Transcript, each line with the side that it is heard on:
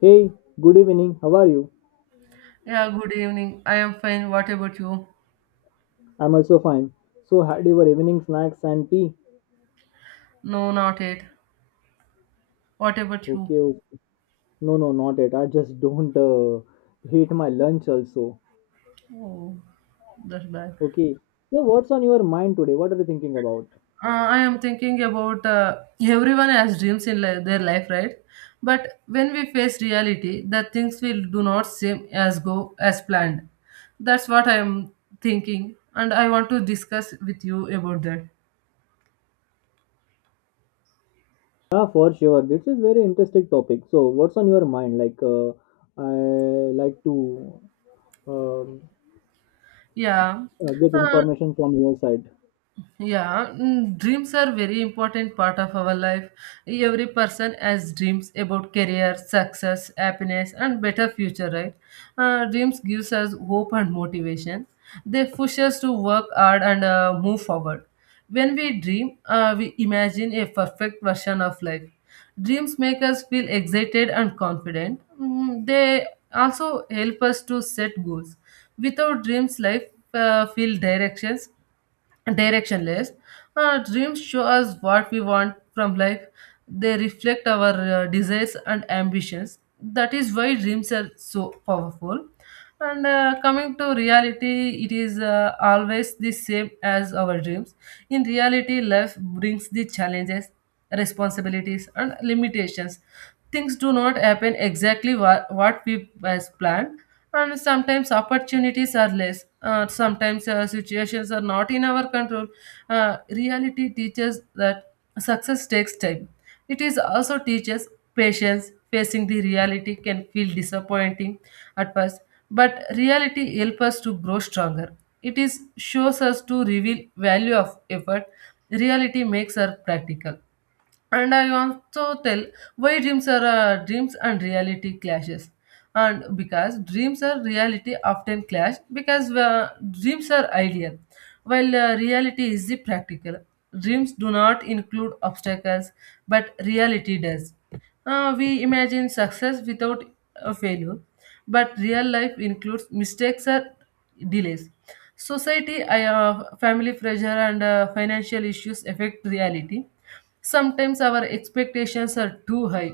left: Hey, good evening. How are you?
right: Yeah, good evening. I am fine. What about you?
left: I'm also fine. So, had your evening snacks and tea?
right: No, not it. What about you?
left: Okay, okay. No, no, not yet. I just don't hate my lunch also.
right: Oh, that's bad.
left: Okay. So, what's on your mind today? What are you thinking about?
right: I am thinking about everyone has dreams in their life, right? But when we face reality, the things will do not seem as go as planned. That's what I am thinking, and I want to discuss with you about that.
left: Yeah, for sure. This is very interesting topic. So, what's on your mind? I like to um,
right: Yeah.
left: get
right: Uh,
left: information from your side.
right: Yeah, dreams are very important part of our life. Every person has dreams about career, success, happiness, and better future, right? Dreams gives us hope and motivation. They push us to work hard and move forward. When we dream, we imagine a perfect version of life. Dreams make us feel excited and confident. Mm, they also help us to set goals. Without dreams, life feel directions directionless. Dreams show us what we want from life. They reflect our desires and ambitions. That is why dreams are so powerful. And coming to reality, it is always the same as our dreams. In reality, life brings the challenges, responsibilities, and limitations. Things do not happen exactly what we as planned, and sometimes opportunities are less, sometimes situations are not in our control. Reality teaches that success takes time. It is also teaches patience. Facing the reality can feel disappointing at first, but reality helps us to grow stronger. It is shows us to reveal value of effort. Reality makes us practical, and I also tell why dreams are dreams and reality clashes. And because dreams are reality often clash because dreams are ideal, while reality is the practical. Dreams do not include obstacles, but reality does. We imagine success without a failure, but real life includes mistakes or delays. Society, family pressure, and financial issues affect reality. Sometimes our expectations are too high.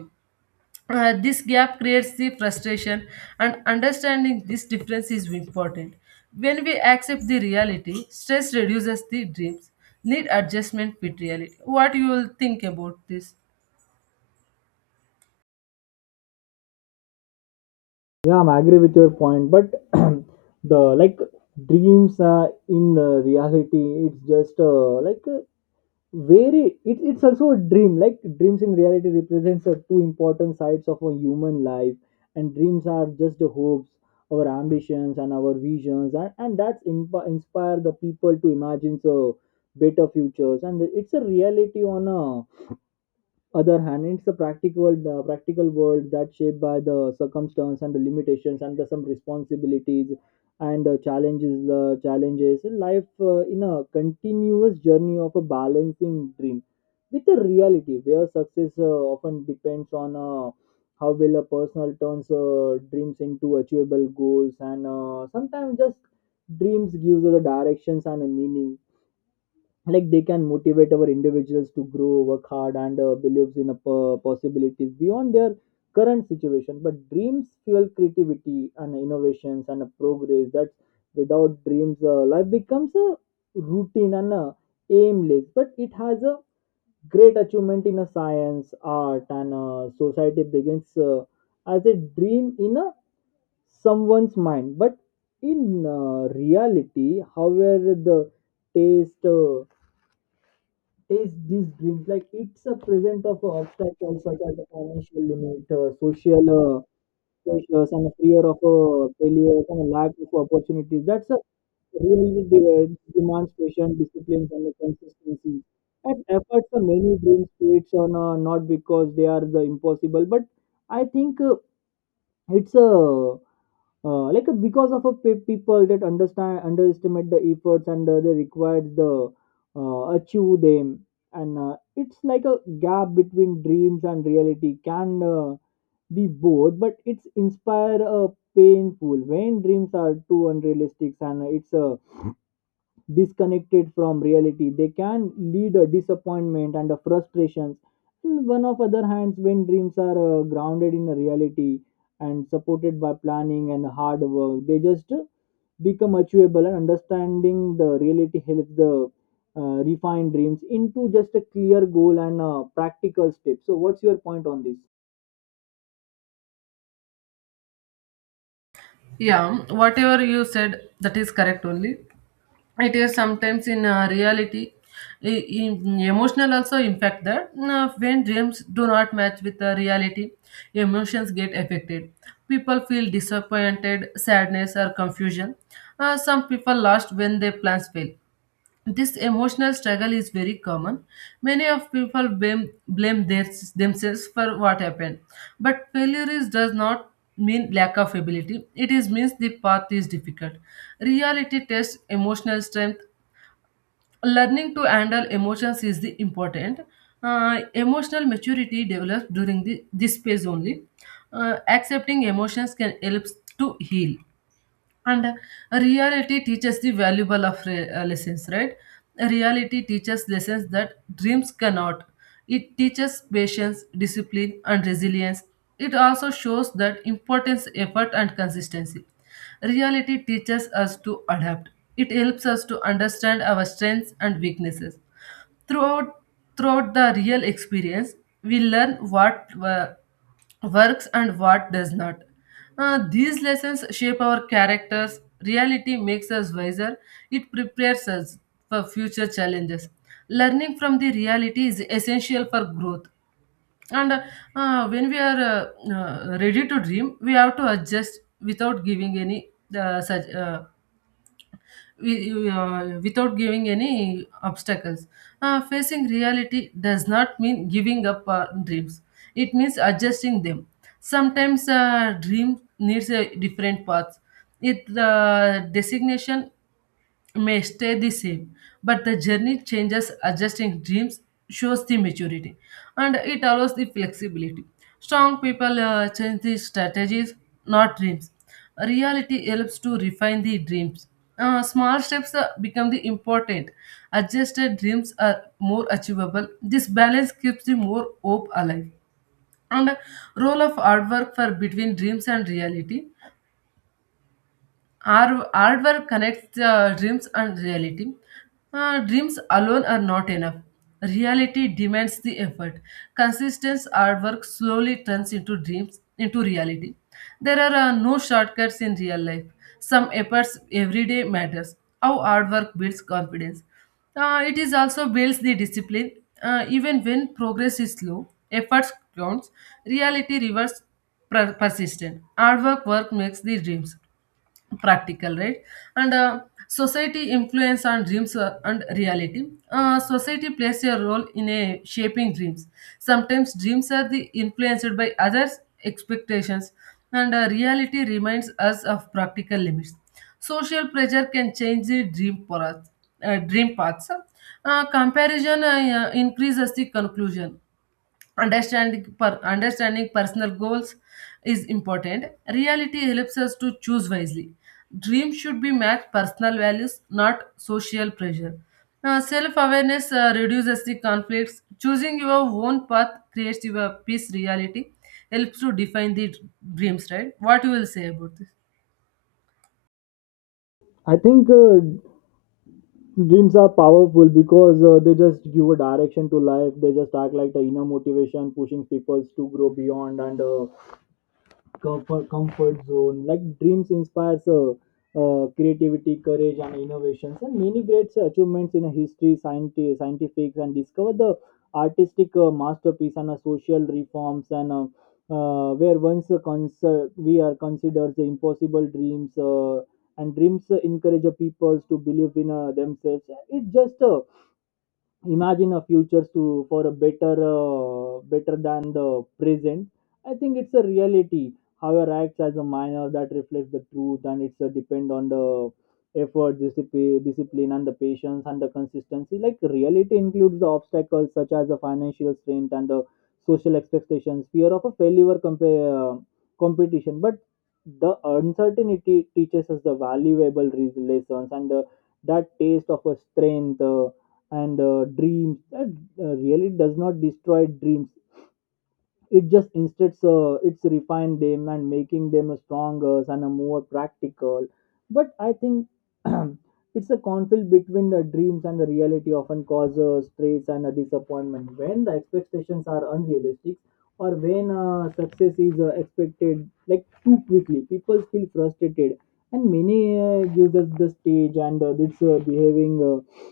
right: This gap creates the frustration, and understanding this difference is important. When we accept the reality, stress reduces the dreams. Need adjustment with reality. What you will think about this?
left: Yeah, I'm agree with your point, but the like dreams in reality, it's just like very. It's also a dream. Like dreams in reality represents the two important sides of a human life, and dreams are just the hopes, our ambitions, and our visions, and that's inspire the people to imagine so better futures. And it's a reality on a other hand, it's the practical world that's shaped by the circumstance and the limitations and the, some responsibilities and challenges challenges life in a continuous journey of a balancing dream with the reality, where success often depends on how well a personal turns dreams into achievable goals, and sometimes just dreams gives us the directions and a meaning, like they can motivate our individuals to grow work hard and believes in a possibilities beyond their current situation, but dreams fuel creativity and innovations and a progress that without dreams life becomes a routine and a aimless, but it has a great achievement in a science art and society begins as a dream in a someone's mind. But in reality, however, the taste is these dreams, like it's a present of obstacles such as the financial limit, social pressures, and the fear of failure and a lack of opportunities. That's a really demands patience, discipline, and the consistency. And efforts for many dreams creates on not because they are the impossible, but I think it's a because of a people that understand underestimate the efforts and they required the achieve them. And it's like a gap between dreams and reality can be both, but it's inspire painful when dreams are too unrealistic and it's disconnected from reality, they can lead a disappointment and a frustrations. And one of other hands, when dreams are grounded in a reality and supported by planning and hard work, they just become achievable, and understanding the reality helps the refine dreams into just a clear goal and practical steps. So what's your point on this?
right: Yeah, whatever you said, that is correct only. It is sometimes in reality, i- in emotional also impact that when dreams do not match with the reality, emotions get affected. People feel disappointed, sadness, or confusion. Some people lost when their plans fail. This emotional struggle is very common. Many of people blame themselves for what happened. But failure is, does not mean lack of ability. It is means the path is difficult. Reality tests emotional strength. Learning to handle emotions is the important. Emotional maturity develops during this phase only. Accepting emotions can help to heal, and reality teaches the valuable of lessons, right? Reality teaches lessons that dreams cannot. It teaches patience, discipline, and resilience. It also shows that importance effort and consistency. Reality teaches us to adapt. It helps us to understand our strengths and weaknesses. Throughout, throughout the real experience, we learn what works and what does not. These lessons shape our characters. Reality makes us wiser. It prepares us for future challenges. Learning from the reality is essential for growth. And When we are ready to dream, we have to adjust without giving any uh, such, uh, without giving any obstacles. Facing reality does not mean giving up our dreams, it means adjusting them. Sometimes a dream needs a different path. It the designation may stay the same, but the journey changes. Adjusting dreams shows the maturity, and it allows the flexibility. Strong people change the strategies, not dreams. Reality helps to refine the dreams. Small steps become the important. Adjusted dreams are more achievable. This balance keeps the more hope alive. And role of hard work for between dreams and reality, our artwork connects dreams and reality. Dreams alone are not enough. Reality demands the effort. Consistent artwork slowly turns into dreams, into reality. There are no shortcuts in real life. Some efforts every day matters. How artwork builds confidence. It is also builds the discipline. Even when progress is slow, efforts counts. Reality rewards persistent. Hard work makes the dreams practical, right? And society influence on dreams and reality. Society plays a role in a shaping dreams. Sometimes dreams are the influenced by others' expectations, and reality reminds us of practical limits. Social pressure can change the dream paths. Comparison increases the conclusion. Understanding personal goals is important. Reality helps us to choose wisely. Dreams should be matched personal values, not social pressure. Self-awareness reduces the conflicts. Choosing your own path creates your peace. Reality helps to define the dreams, right? What you will say about this?
left: I think dreams are powerful because they just give a direction to life. They just act like the inner motivation pushing people to grow beyond and comfort zone, like dreams inspires creativity courage and innovations, and many great achievements in history, scientific and discover the artistic masterpiece and social reforms and where once we are considered the impossible dreams. And dreams encourage the people to believe in themselves. It's just imagine a future to for a better better than the present. I think it's a reality, however, acts as a minor that reflects the truth, and it's a depend on the effort discipline and the patience and the consistency, like reality includes the obstacles such as the financial strength and the social expectations, fear of a failure, competition. But the uncertainty teaches us the valuable lessons, and the, that taste of a strength and dreams that really does not destroy dreams. It just instead it's refine them and making them stronger and a more practical. But I think it's a conflict between the dreams and the reality often causes stress and a disappointment when the expectations are unrealistic, or when success is expected like too quickly, people feel frustrated, and many gives us the stage and it's behaving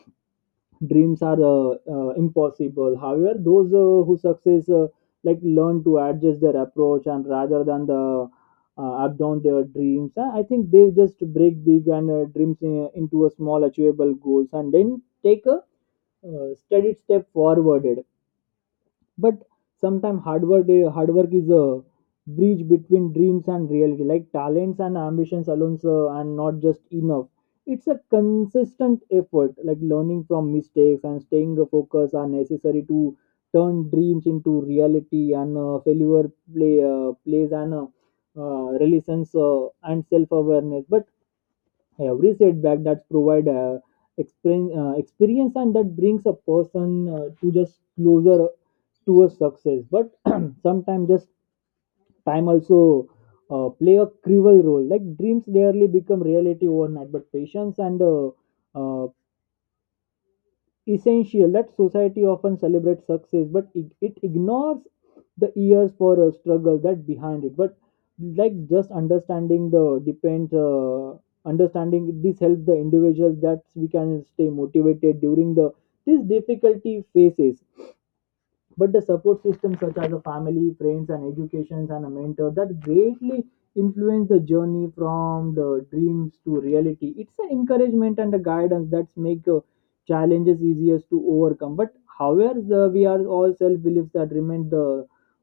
left: dreams are impossible. However, those who success like learn to adjust their approach and rather than the abandon their dreams. I think they just break big and dreams in, into a small achievable goals, and then take a steady step forward. But sometimes hard work is a bridge between dreams and reality, like talents and ambitions alone sir, and not just enough. It's a consistent effort like learning from mistakes and staying focused are necessary to turn dreams into reality. And failure plays an reluctance and self awareness. But every setback that's provide experience, and that brings a person to just closer to a success. But sometimes just time also play a cruel role, like dreams rarely become reality overnight, but patience and uh, essential, that society often celebrates success, but it ignores the years for a struggle that behind it. But like just understanding the depends understanding this helps the individuals that we can stay motivated during the these difficulty phases. But the support system such as a family friends and educations and a mentor that greatly influence the journey from the dreams to reality, it's an encouragement and a guidance that make challenges easiest to overcome. But however the, we are all self beliefs that remain the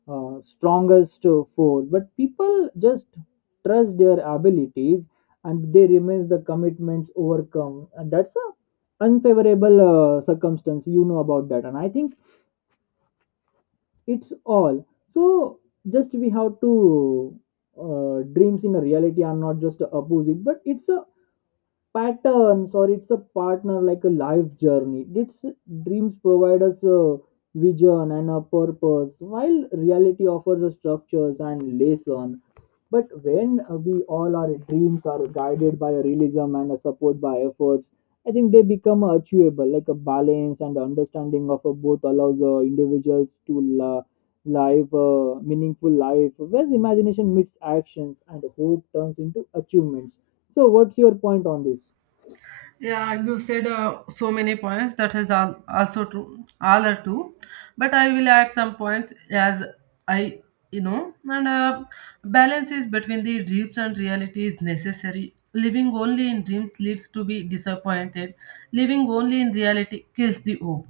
left: strongest force. But people just trust their abilities, and they remain the commitments overcome, and that's a unfavorable circumstance you know about that. And I think it's all, so just we have to dreams in a reality are not just a opposite, but it's a patterns or it's a partner like a life journey. It's dreams provide us a vision and a purpose while reality offers us structures and lesson. But when we all our dreams are guided by a realism and a support by efforts, I think they become achievable. Like a balance and understanding of both allows individuals to live a meaningful life, where imagination meets actions and hope turns into achievements. So, what's your point on this?
right: Yeah, you said so many points. That is all also true. All are true, but I will add some points as I you know. And balance is between the dreams and reality is necessary. Living only in dreams leads to be disappointed. Living only in reality kills the hope.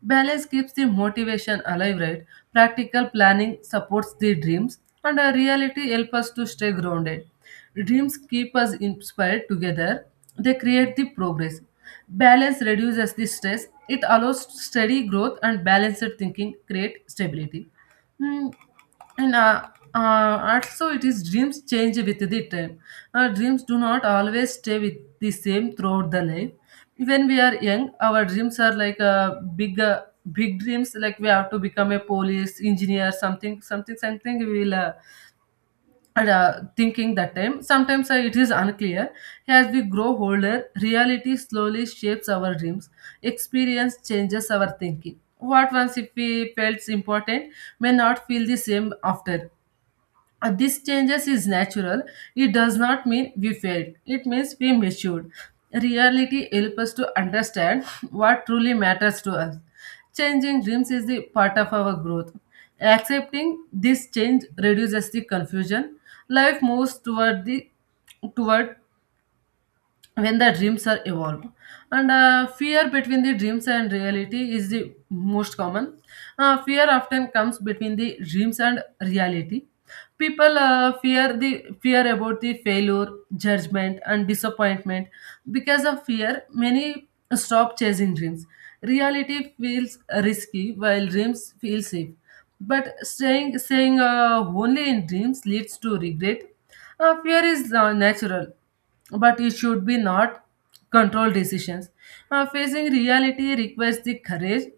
right: Balance keeps the motivation alive, right? Practical planning supports the dreams, and reality helps us to stay grounded. Dreams keep us inspired together, they create the progress. Balance reduces the stress, it allows steady growth, and balanced thinking create stability. Hmm, and also it is dreams change with the time. Our dreams do not always stay with the same throughout the life. When we are young, our dreams are like big dreams, like we have to become a police engineer, something something something we will, and thinking that time sometimes it is unclear. As we grow older, reality slowly shapes our dreams. Experience changes our thinking. What once if we felt important may not feel the same after. This changes is natural. It does not mean we failed. It means we matured. Reality helps us to understand what truly matters to us. Changing dreams is the part of our growth. Accepting this change reduces the confusion. Life moves toward when the dreams are evolved. And fear between the dreams and reality is the most common. Fear often comes between the dreams and reality. People fear about the failure, judgment, and disappointment. Because of fear, many stop chasing dreams. Reality feels risky, while dreams feel safe, but staying only in dreams leads to regret. Fear is natural, but it should be not controlled decisions. Facing reality requires the courage,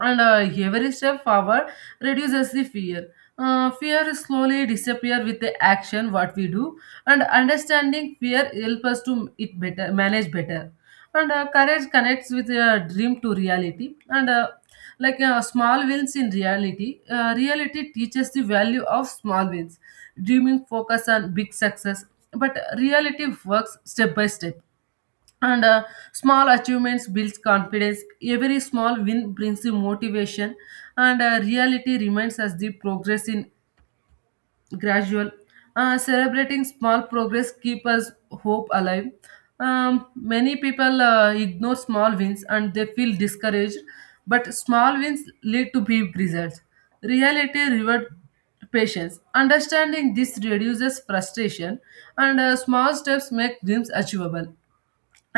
right: and every step forward reduces the fear. Fear slowly disappear with the action what we do, and understanding fear help us to it better manage better. And courage connects with a dream to reality, and small wins in reality, reality teaches the value of small wins. Dreaming focus on big success, but reality works step by step, and small achievements builds confidence. Every small win brings the motivation, and reality reminds us the progress in gradual. Celebrating small progress keep us hope alive. um, many people ignore small wins and they feel discouraged, but small wins lead to big results. Reality reward patience. Understanding this reduces frustration, and small steps make dreams achievable.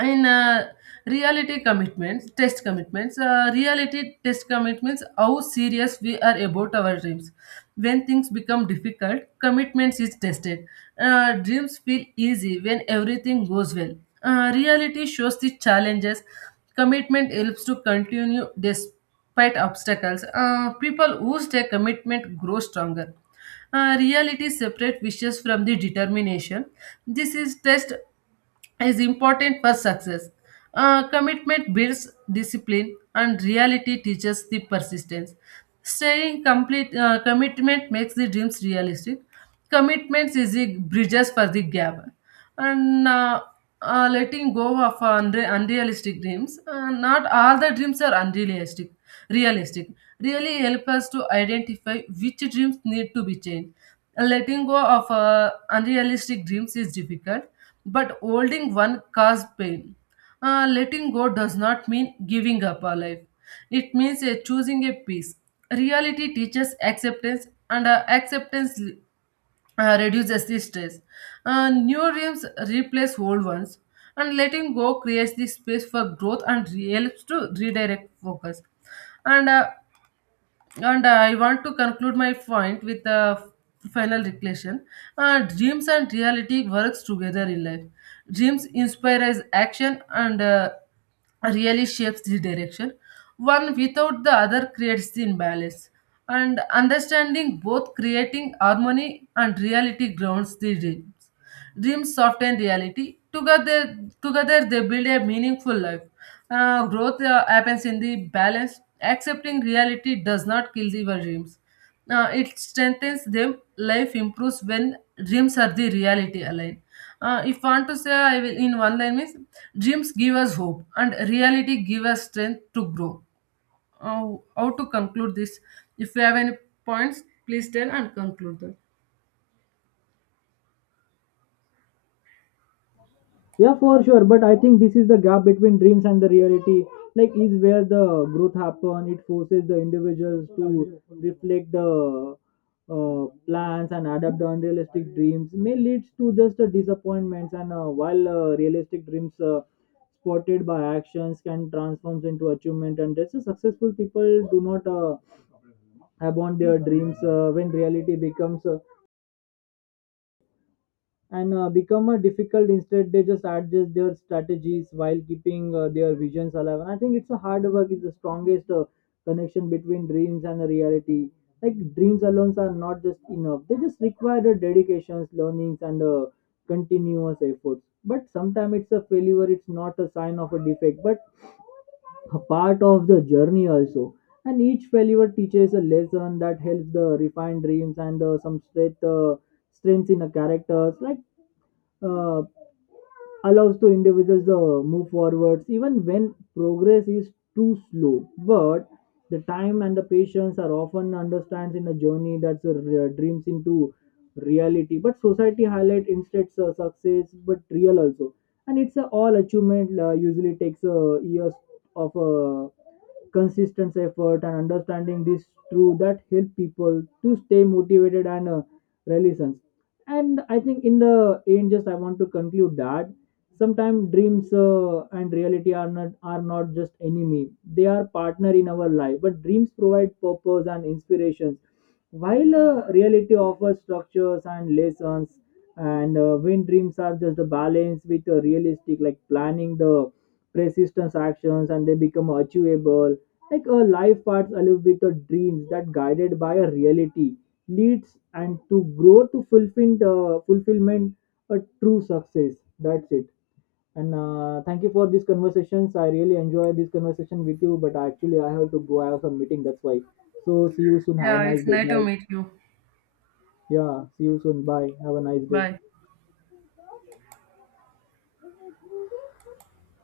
right: In reality commitments test commitments. Reality test commitments how serious we are about our dreams. When things become difficult, commitments is tested. Dreams feel easy when everything goes well. Reality shows the challenges. Commitment helps to continue despite obstacles. People who stay commitment grow stronger. Reality separate wishes from the determination. This is test is important for success. Commitment builds discipline, and reality teaches the persistence. Staying complete commitment makes the dreams realistic. Commitments is the bridges for the gap, and letting go of unrealistic dreams. Not all the dreams are unrealistic. Realistic really help us to identify which dreams need to be changed. Letting go of unrealistic dreams is difficult, but holding one cause pain. Letting go does not mean giving up our life. It means choosing a peace. Reality teaches acceptance, and acceptance reduces the stress. New dreams replace old ones, and letting go creates the space for growth and helps to redirect focus. And uh, and I want to conclude my point with a final reflection. Dreams and reality works together in life. Dreams inspires action, and really shapes the direction. One without the other creates the imbalance, and understanding both creating harmony, and reality grounds the dreams. Dreams soften reality. Together they build a meaningful life. Growth happens in the balance. Accepting reality does not kill the dreams. It strengthens them. Life improves when dreams are the reality aligned. If want to say I will, in one line means dreams give us hope and reality give us strength to grow. How to conclude this? If you have any points, please tell and conclude them.
left: Yeah, for sure. But I think this is the gap between dreams and the reality. Like, is where the growth happen. It forces the individuals to reflect the plans and adapt the unrealistic dreams. May leads to just disappointments. And while realistic dreams spotted by actions can transform into achievement, and that's a successful people do not abandon their dreams when reality becomes. And become a difficult, instead they just adjust their strategies while keeping their visions alive. And I think it's a hard work is the strongest connection between dreams and the reality, like dreams alone are not just enough. They just require the dedications learnings and continuous efforts. But sometimes it's a failure, it's not a sign of a defect, but a part of the journey also, and each failure teaches a lesson that helps the refine dreams and some strength strengths in the characters, like uh, allows to individuals to move forwards even when progress is too slow. But the time and the patience are often understands in a journey that's a dreams into reality. But society highlight instead success, but real also, and it's a all achievement usually takes years of consistent effort, and understanding this through that help people to stay motivated and resilient. And I think in the end just I want to conclude that sometimes dreams and reality are not just enemy, they are partner in our life. But dreams provide purpose and inspirations while reality offers structures and lessons. And when dreams are just a balance with a realistic like planning the persistence actions, and they become achievable, like a life path alive with the dreams that guided by a reality leads and to grow to fulfill the fulfillment a true success. That's it. And thank you for these conversations. I really enjoy this conversation with you, but actually I have to go. I have some meeting. That's why. So see you soon. Have a
right: Yeah,
left: nice
right: it's
left: day.
right: nice to
left: Bye.
right: meet you.
left: Yeah. See you soon. Bye. Have a nice day.
right: Bye.